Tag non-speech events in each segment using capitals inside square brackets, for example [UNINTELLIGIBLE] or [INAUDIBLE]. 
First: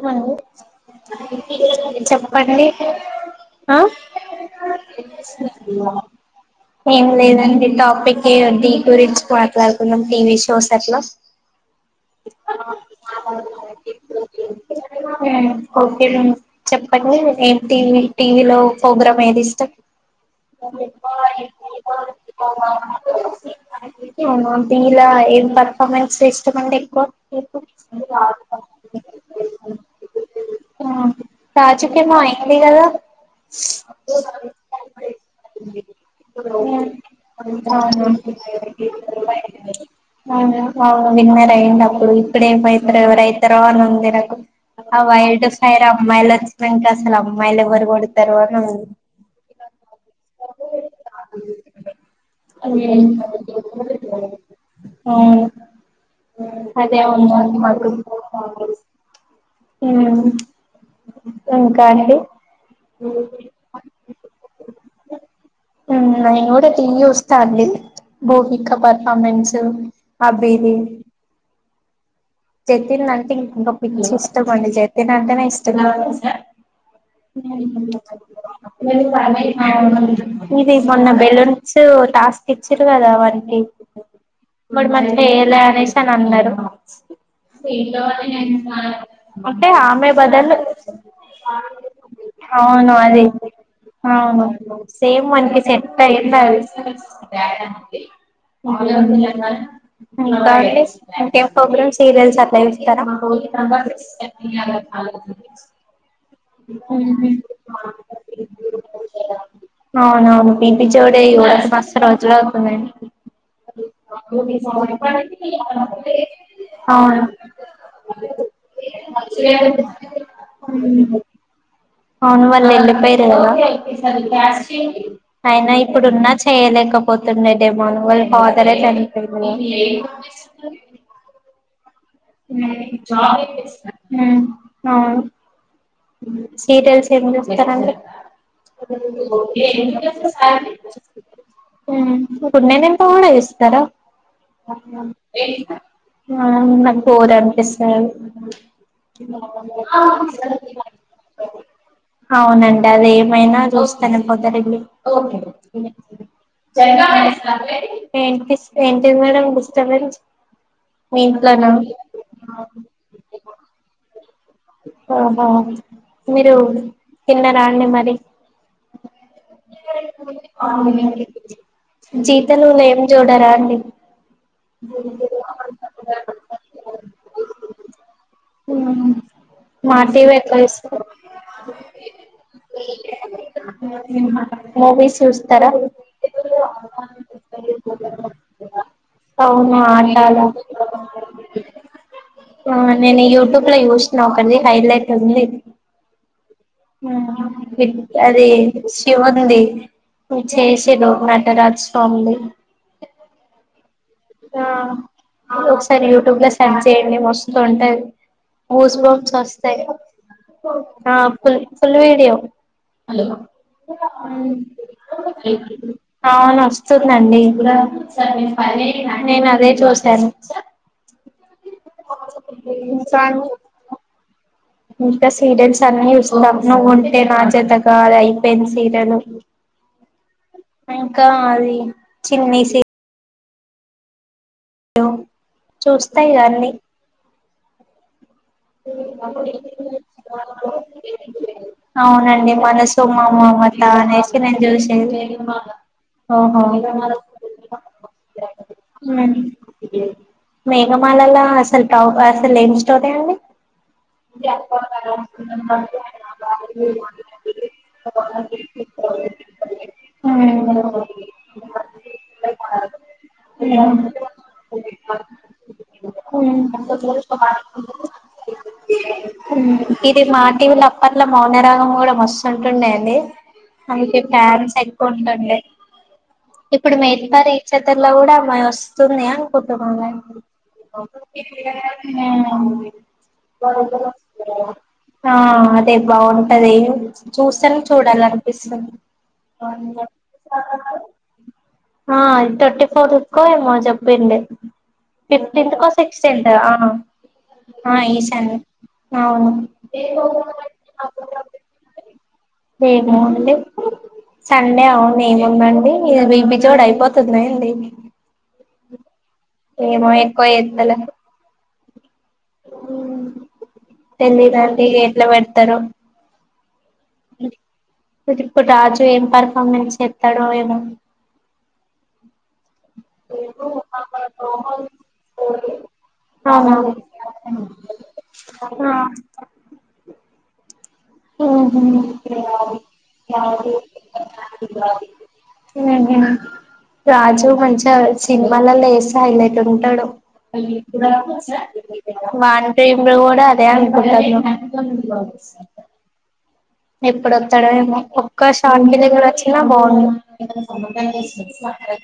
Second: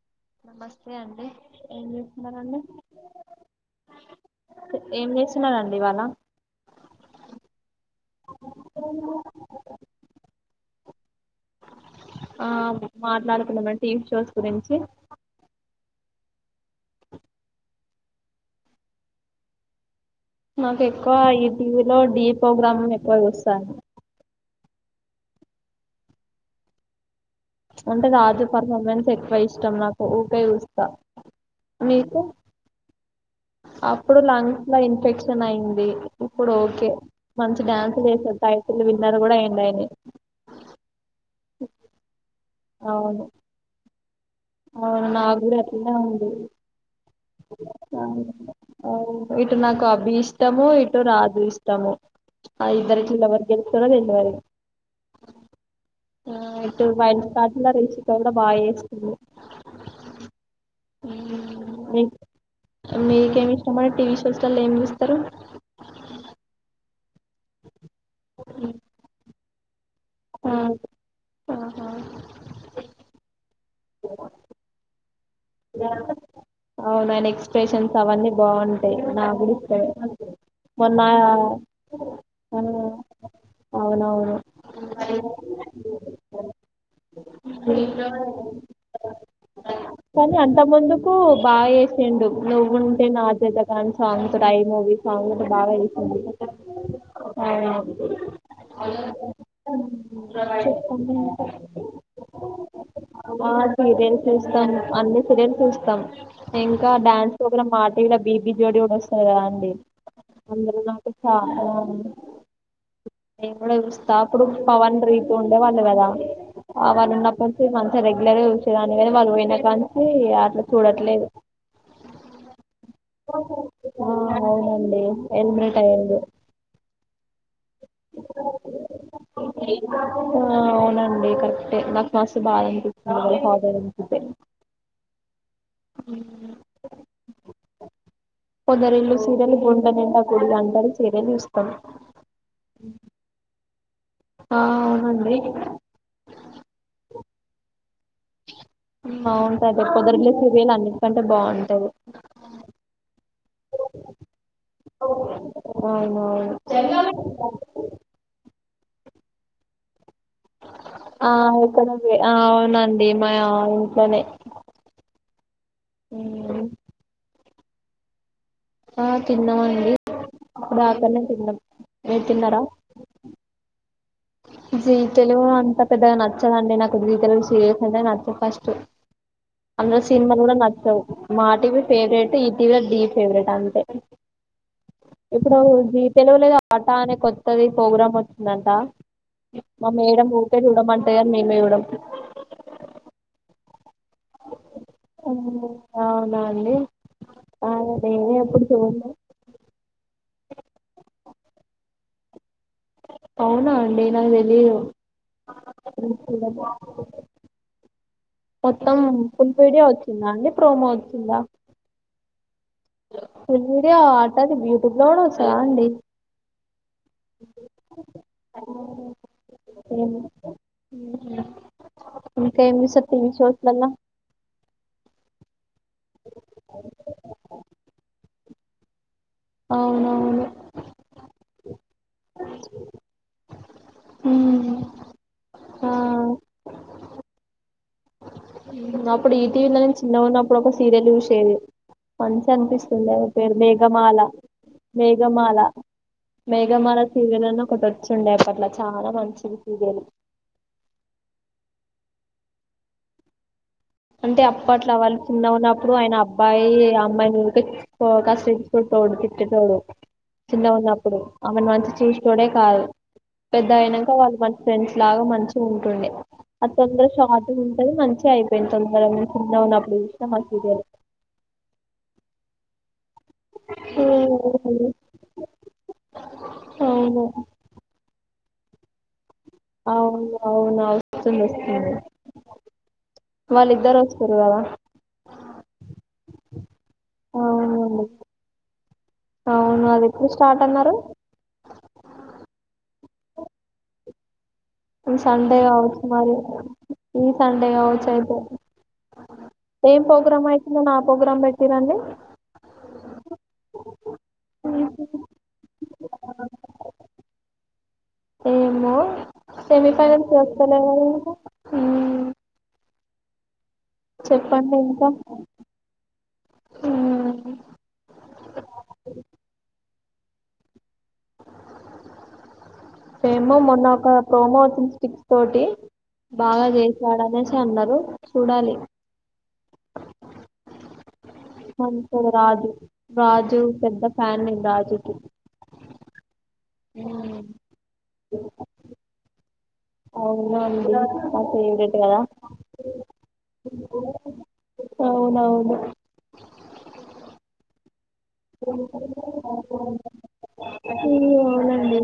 చెప్పండి నమస్తే అండి ఏం చేస్తున్నారండి చెప్పండి ఏం చేస్తున్నారండి ఇవాళ ఏం లేదండి టాపిక్ అయో దీన్ గురించి మాట్లాడుకున్నాం టీవీ షోస్ కర్ష్లోస్ ఆ మాట్లాడుకున్నామండి టీవీ షోస్ గురింంచి ఓకే మ చెప్పండి ఏం టీవీ టీవీలో ప్రోగ్రామ్ ఏది ఇస్తు నాకు ఎక్కువ ఈ టీవీలో డీ ప్రోగ్రామ్ ఎక్కువ చూస్తాను ఉ డి లా ఏం పర్ఫార్మెన్స్ ఇష్టంమండి ఎక్కువ ఉంటే రాజు పర్ఫార్మెన్స్ ఎక్ క్కువ ఇష్టం నాకు ఊకే చుస్తా రాజుకేమో మీకు అయింది కదా అప్పుడు లంగ్స్ లో ఇన్ఫెక్షన్ అయింది ఇప్పుడు ఓకే మంచి డ్యాన్స్ చేసే టైటిలు విన్నర్ కూడా అవునా అయిండు అయనే అఇందప్పుడు ఇన్ఫె ఇప్పుడు ఎవరైతారో అని ఉంది ఆ అవును నాకు వైల్డ్ కూడా ఫైర్ అట్లనే ఉంది అమ్మాయిలోచ్చినాక అస ఇటు నాకు అబి ఇష్టము ఇటు రాజు ఇష్టము ఆ ఇద్దరైట్లల్ల ఎవరు గెలుస్తారో తెల్వదు అవును ఆ వైల్డ్ కార్డల రిషిక కూడా బాగా ఏస్తుంది హు ఇంకా మీ అండి మీకేమి ఇష్టాంమడి టీవీ షోస్లల్లో ఏం చూస్తారు ఇయ్యి చూస్థండి భూమిక పర్ఫార్మెన్స్ హ ఆ అబిది పెట్టినంటే ఇంకా పో పిచ్చి ఇష్టం అండి జె తినంటేనే ఇస్ [UNINTELLIGIBLE] అవును ఆయన ఎక్స్ప్రెషన్స్ అవన్నీ బాగుంటాయి నాకు కూడా ఇష్టమే ఇది మొన్న బెలూన్స్ టాస్ ఆ ఇచ్చార్రు కదా వానికి అవునవును వాడు మంచిగ చేయలేదు అనేషి అని అన్నారు సవా సాల అ కానీ అంత ముందుకు బాగా చెసిండు నువ్వు అవును ఉంటే అది నాజ జతగాసాంగ్ అవును తోటి ఐ మూవీ సేమ్ సాంగ్ మనకి బాగా సెట్ వేసిడు అయింది అది అవును ఇంకండి ఇంకా ఎం ప్రోగ్రాం పిల్లలు సతాఇంచుత ఆ సీరియల్స్ చూస్తాం అన్ని సీరియల్స్ చూస్తాం ఇంకా డ్యాన్స్ ప్రోగ్రామ్ మా టివి లా ఇ బీబీ జోడి ఓటి వస్తాది కదా అండి అవునవును అందులో పిపి నాకు జోడి చ చూడక న మస్తు రోజులు అవుతుందండి నిను కూడా చూస్తా అప్పుడు పవన్ రీతు ఉండేవాళ్ళు కదా అ వాళ్లు అవును ఉన్నపంచె మ రెగ్యులర్గా చూసేదాన్నీ గని వాళ్ళు పోయినా కాంచీ అట్లా చూడట్లేదు అవును వాళ్ళు వెళ్ళిపోయారు అయినా ఆ అవునండి ఎలిమినేట్ అయ్యిండు ఇప్పుడున్నా చేయలేకపోతుండే డే మనువల్ ఫాదరే చనిపోయిరు టె నన్ ఉ అవును సీరియల్స్ ఏం చూస్తారండి కొందరు ఇల్లు ఉ సీరియల్ గుండె నిండా గుడి అంటారు సీరియల్ చూస్తాం ఇప్పుడు నేనింతే కూడా చూస్తారా ఆ అవునండి ఇంగ అవునండి ఫోర్ ఎంపి సె అవును రా రేపొద్దగి లేస్తే వేలు అన్లనే కంటే బాగుంటది చూస్తా నేను పొద్దటిలి అవునవును వినిపిస్ ఏంటిది మేడం డిస్టపెన్స్ ఆ ఇక్కడ వే అవునండి మా ఇంట్లోనే ఓహో మీరు ఉమ్, తిన్న రాండి మరి ఆ తిన్నామండి ఇప్పుడు ఆకనే తిన్నాం మీరు జీ తిన్నారా తెలుగుల ఏం చూడరా అండి జీ తెలుగు అంత పెద్దగా నచ్చదండి నాకు జీ తెలుగు సీరియల్స్ అంటే నచ్చదు ఫస్ట్ మా అందలో టీవీ సినిమాలు కూడా ఎక్కువ నచ్చవు చూస్తారు మా టీవీ ఫేవరెట్ ఈ టీవీల డి ఫేవరెట్ అంతే మూవీస్ ఇప్పుడు చూస్తారా జీ తెలుగు లేదో ఆటా అనే కొత్తది ప్రోగ్రాం వచ్చిందంట అవునా మా మేడం ఆటాల ఊకే చూడమంటది కానీ మేమే చూడం నేను యుటూబ్ ఇట్ల చూసు కనీ హైలేట్ ఉంది అవునా అండి నేను అది ఎప్పుడు చూడలే శివ ఉంది నువు చేసేలో నటరాజ స్వామిని అవునా అం ఆ ఒకసారి యూట్యూబ్ ల సర్చ్ చేయండి మస్తు ఉంటది మొత్తం గుసుబమ్స్ ఫుల్ వస్తాయి వీడియో వచ్చిందా అండి ప్రోమో ఆ వచ్చిందా full full video hello full video ఆటది యూట్యూబ్ లో కూడా వస్తదా అండి అవును అస్తుందండి నేను అదే ఏమో. చూసాను ఇంకా ఏం చూస్తారు చ టీవీ షోస్లలా ఉస్తన గుంటంట మాజ దగయి పెన్సీలను అవునవును [INAUDIBLE] చిన్న స అ చూస్తాయి అన్ని అప్పుడు ఈటీవీలో నేను చిన్నగా ఉన్నప్పుడు ఒక సీరియల్ చూసేది మంచి అవునండి మనసు అనిపిస్తుంది పేరు మమమత మేఘమాల అనేసి నేను చూసేది మేఘమాల మేఘమాల ఓహో సీరియల్ అని ఒకటి వచ్చిండే అప్పట్లో చాలా మంచిది సీరియల్ మేఘమాలలో అసలు కా అసలు [UNINTELLIGIBLE] అండి అంటే అప్పట్లో వాళ్ళు చిన్నగా ఉన్నప్పుడు ఆయన అబ్బాయి అమ్మాయి వంక [UNINTELLIGIBLE] తోడు తిట్టే టోడు చిన్నగా ఉన్నప్పుడు, ఆమెను మంచి చూసి టోడే కాదు, పెద్ద అయినాక వాళ్ళు మంచి ఫ్రెండ్స్ లాగా మంచిగా ఉంటుండే, అది తొందర షాట్ ఉంటుంది మంచిగా అయిపో ఇది మా సీరియల్ టివిలా అప్పట్లా మౌనరగం కూడా మస్త్ [UNINTELLIGIBLE] అందుకే ఫ్యాన్స్ ఎక్కువ ఉంటుండే, ఇప్పుడు అవును మెడ్ ఫర్ ఈచ్ ఆథర్ లో కూడా మ మస్తుందియా కొత్త అవును అవును వస్తుంది వస్తుంది ఉ వాళ్ళిద్దరు వస్తారు కదా ఆ అదే బాగుంటది చూస్తానే అవునండి చూడాలనిపిస్తుంది అవును అది ఎప్పుడు స్టార్ట్ అన్నారు ఆ సిక్స్ ఫార్టీ కో ఏమో చెప్పింది సండే అవుతు మరి ఈ సండే ఆ అయితే ఈ సండే అవును ఏం ప్రోగ్రామ్ అయితుందని ఆ ప్రోగ్రామ్ పెట్టిరండి ఏముంది సండే అవును ఏముందండి ఇగ బిపిచోడు [UNINTELLIGIBLE] ఏమో ఏమో సెమీఫైనల్ ఎక్కువ చేస్తలేరెందుకు అ ఉ చెప్పండి తెలిదండి ఇంకా ఎట్లా పెడతారో మ్మ్. ఇ ఇప్పు ఇప్పుడు రాజు ఏం పర్ఫార్మెన్స్ చేస్తా తడవ ఏమ ఏమో మొన్న ఒక ప్రోమో వచ్చింది స్టిక్స్ తోటి బాగా అవునా చేసాడు అనేసి అన్నారు చూడాలి ఆ మంచోడు రాజు రాజు పెద్ద ఫ్యాన్ నేను రాజుకి రాజు మంచి సినిమాలల్లో చేస్తున్నప్పుడు అవునండి నా ఫేవరెట్ కదా మా ఆంటీ వీళ్ళు కూడా అదే అంటున్నారు అవునవును ఎప్పుడొస్తాడో ఏమో ఒక షాట్ దగ్గరికి వచ్చినా బాగుంది. అవునండి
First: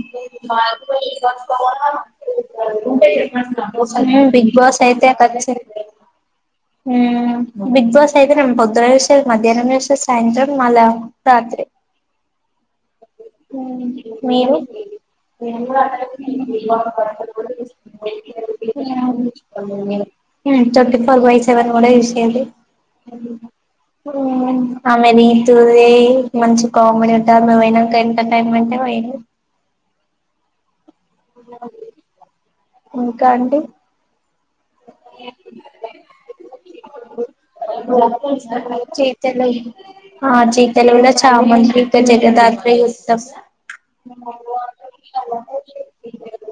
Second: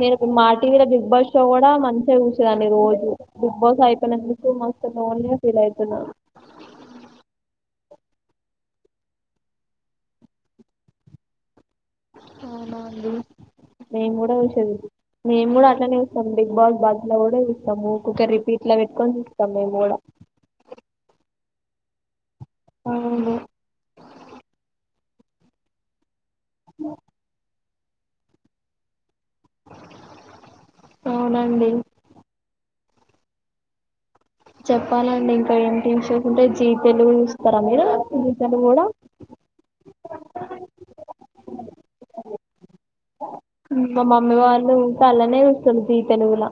నేను మా టీవీలో బిగ్ బాస్ షో కూడా మంచిగా చూసేదాన్ని రోజు బిగ్ బాస్ అయిపోయినందుకు మస్తు లోన్లీగా ఫీల్ అవుతున్నా హ్మ్ బిగ్ బాస్ అయితేనమ్ భద్ర వషయ [UNINTELLIGIBLE] మధ్యాహ్నం చేస్తాది సాయంత్రం మళ్ళ రాత్రి అవునా అండి హ్మ్ మేము కూడా మీరు చూసేది మేము కూడా అట్లనే చూస్తాం బిగ్ బాస్ బజ్లో కూడా చూస్తాము ఊకూకే రిపీట్లో పెట్టుకొని చూస్తాం మేము కూడా హ్మ్ చెప్పు [UNINTELLIGIBLE] సెవన్ కూడా హ్మ్ అవును [INAUDIBLE] ఆమె రీతూ ది మంచి కామెడీ ఉంటారు మేవైనా గంట టైమ్ అంటే వేయిరు అవునండి ఇంకా అండి చెప్పాలండి ఇంకా ఏంటి షోస్ ఉంటే జీతెలుగు చూస్తారా మీరు జీతెలుగు కూడా చీతలు ఆ జీ తెలుగులో చామంతి ఇంకా జగదాత్రీ చూస్తాం మా మమ్మీ వాళ్ళు ఇంకా అలానే చూస్తారు జీ తెలుగులా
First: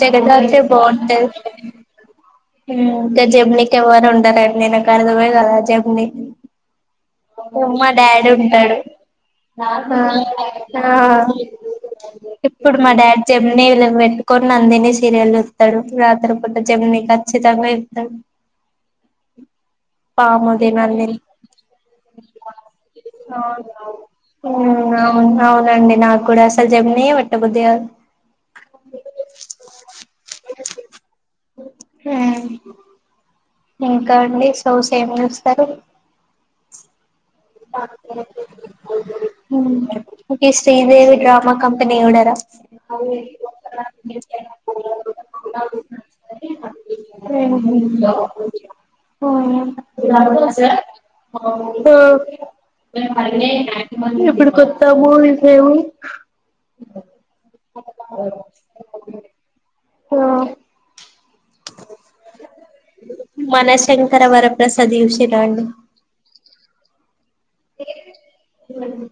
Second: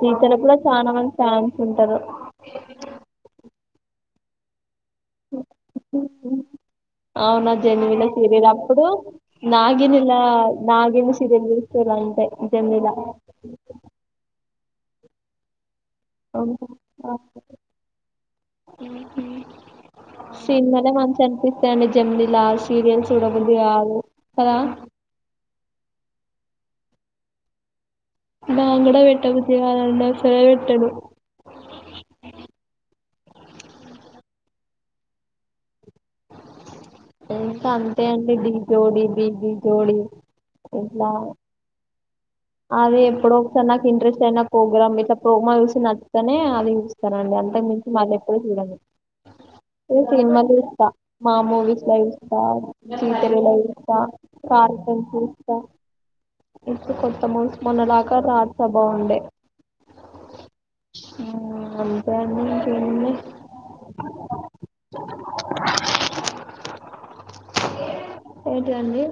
జీ తెలుగు కూడా జగదాత్రే చాలా మంది బావు ఫ్యాన్స్ ఉంటారు హ్మ్ రేపు నీకి ఎవ్వరు ఉండరు నేను ఒకటే రంగమే కదా జమ్ని అవునా మా జెమిని డాడీ సీరియల్ ఉంటాడు అప్పుడు ఆ నాగినిలా ఆ నాగిని సీరియల్ చూస్తారు అంతే ఇప్పుడు జెమినిలా మా డాడీ జమినిల పెట్టుకున్నా నందిని సీరియల్లో [UNINTELLIGIBLE] రాత్రి అవును. పూట జెమిని ఆ, ఖచ్చితంగా చూస్తారు పాముది సినిమాలే నందిని మంచి అనిపిస్తాయండి జెమినిలా సీరియల్ చూడబుద్ధి కాదు కదా అవును అవునండి నాకు కూడా జెమిని యే పెట్టబుద్ది కాదు నా [UNINTELLIGIBLE] పెట్టబుద్ధి కాదు అండి శెలవిట్టడు ఇంకా అండి షోస్ ఏమి చూస్తారు? ఇంకా అంతే అండి ఢీ జోడి బీబీ జోడి ఒకే శ్రీదేవి డ్రామా కంపెనీ చూడరా అదే ఎప్పుడో ఒకసారి నాకు ఇంట్రెస్ట్ అయిన ప్రోగ్రామ్ ఇదా ప్రోమో చూసి నచ్చుతేనే అది చూస్తానండి అంతకు మించి మళ్ళీ ఎప్పుడు చూడను సినిమా చూస్తా మా మూవీస్ లో చూస్తా జీ తెలుగులో చూస్తా ఎప్పుడు కార్టూన్స్ కొత్తామో ఏమో మొన్న దాకా రాసా బావుండే మనశంకర వరప్రసాద్ చూసేరా అండి ఏంటి అండి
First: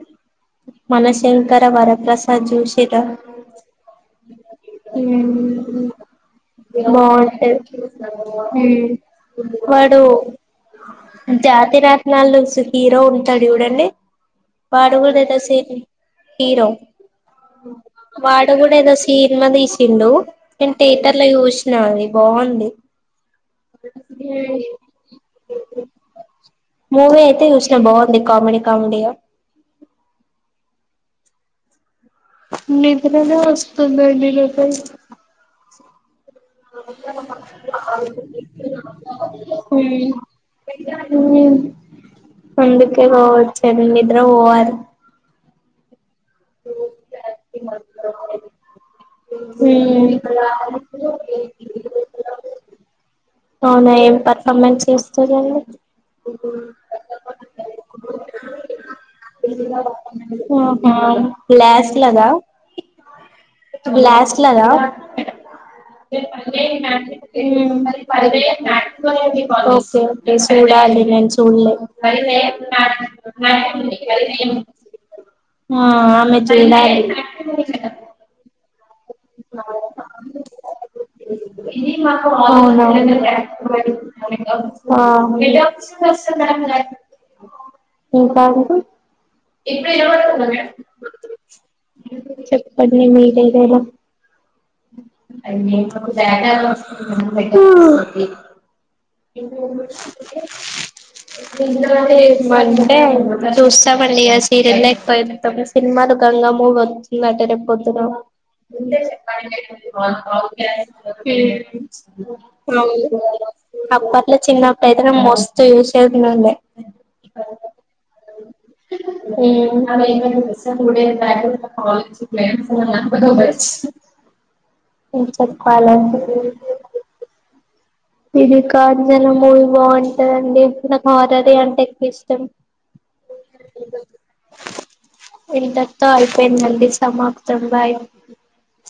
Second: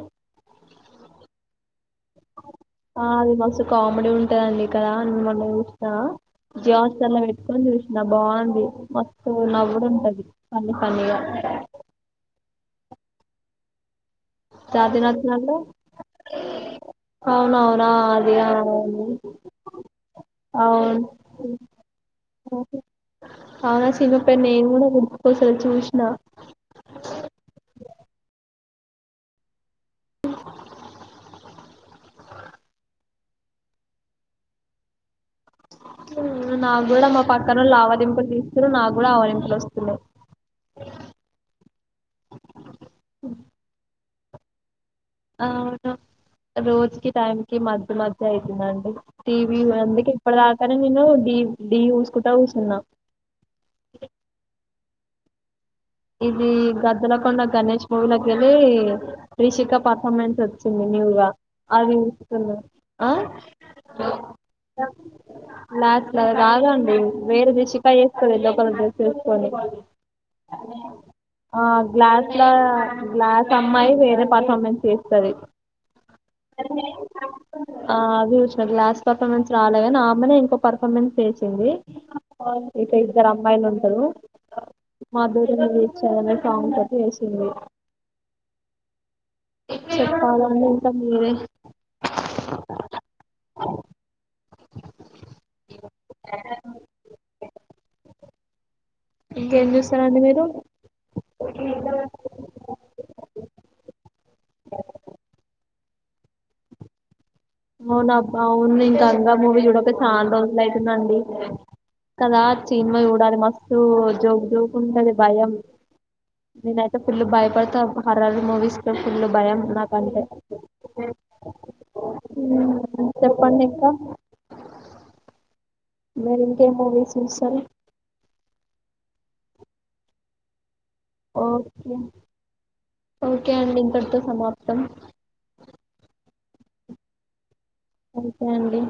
మనశంకర వర ఆ అది మస్తు కామెడీ ఉంటందండి కదా. న మొన్న చూసినా జ్యవ్ హాట్స్ంలో పెట్టుకొని బాగుంటది చూసినా బావుంది. మస్తు నవ్వుడు వాడు ఉంటది. ఫనీ ఫన్నగా తడి చూడండి వాడు కూడా ఏదో నటనలో సిని హీరో అవునవునా అది వాడు అవును కూడా ఏదో సినిమా తీసిండు. నేను అవును థియేటర్ లో చూసినది బావుంది. అవునా సినిమా పేరు నేను కూడా గుర్తుకోసలే చూసిన మూవీ అయితే చూసినా బాగుంది. కామెడీ కామెడీగా నిద్రనే వస్తుందండి లో పై ఉమ్, నాకు కూడా మా పక్కనోళ్ళు ఆవలింపులు తీస్తురు నాకు కూడా ఆవలింపులు వస్తున్నాయి ఉహ్మ్ ఉహ్మ్ అందుకే పోవచ్చండి నిద్రపోవాలి అవును రోజుకి టైం కి మధ్ మధ్ అయితుందండి. టీ. వీ అందుకే ఉమ్ ఇప్పుడ దాకనే నేను డీ డీ ఊసుకుంటా కుసున్నా. అవునా ఏం పర్ఫార్మెన్ మీర్ చేస్తారండి ఇది గద్దలకొండ గణేష్ మూవీలకేళ్ళి రిషిక పర్ఫార్మెన్స్ వచ్చింది. ఆహా న్యూగా గ్లాస్ అది లాగా చూస్తున్నా. ఆహ్ గ్లాస్ లాగా గ్లాస్ల రాదండి వేరే రిశిక. ఒకే చూడలి నేను చూడ్లే గ్లాస్లా గ్లాస్ లా గ్లాస్ అమ్మాయి వేరే ఉహ్మ్ పర్ఫార్మెన్స్ చేస్తుంది అమెజె ట్యాంక్ ఆ, అది చూసిన గ్లాస్ పర్ఫార్మెన్స్ రాలేగనా అమ్మానే ఇంకో పర్ఫార్మెన్స్ చేచింది. అవునా ఇంకా ఇద్దరు అమ్మాయిలు ఉంటారు. ఆ మాధురి దీక్షిత్ అనే సాంగ్ తోటి చేసింది ఇంకా చెప్పాలండి ఇంకా మీరే చెప్పండి మీదైతే ఎలా అ ఇంకేం చూస్తారండి మీరు మండే ఒకసారి చూస్తామండి. ఈ రెండ్పోయి తమిళ్ సినిమా లో గంగ మూవత్ ఉందాట రేప్ పొద్దున నేన్ గంగా మూవీ చూడక చాలా రోజులు అయితుందండి. కదా సినిమా చూడాలి. మస్తు అప్పట్లో జోక్ జోక్ చిన్నప్పుడు అయితే ఉంటది. నేను భయం మస్తు చూసేది ఉండే నేనైతే ఫుల్లు భయపడతా హరర్ మూవీస్ లో ఫుల్లు భయం నాక్ అంటే. [UNINTELLIGIBLE] ఇంక మీరి ఇంకే చెప్పాలండి మూవీస్ చూస్తారు. ఇది కంజనా మూవీ బాగుంటధండి అర్రర్ అంటే ఓకే ఎక్కువ్ ఇష్టం. ఓకే అండి ఇంతటితో సమాప్తం ఎంచక్కా అది ఏందండి సమాప్త్ ఓకే అండి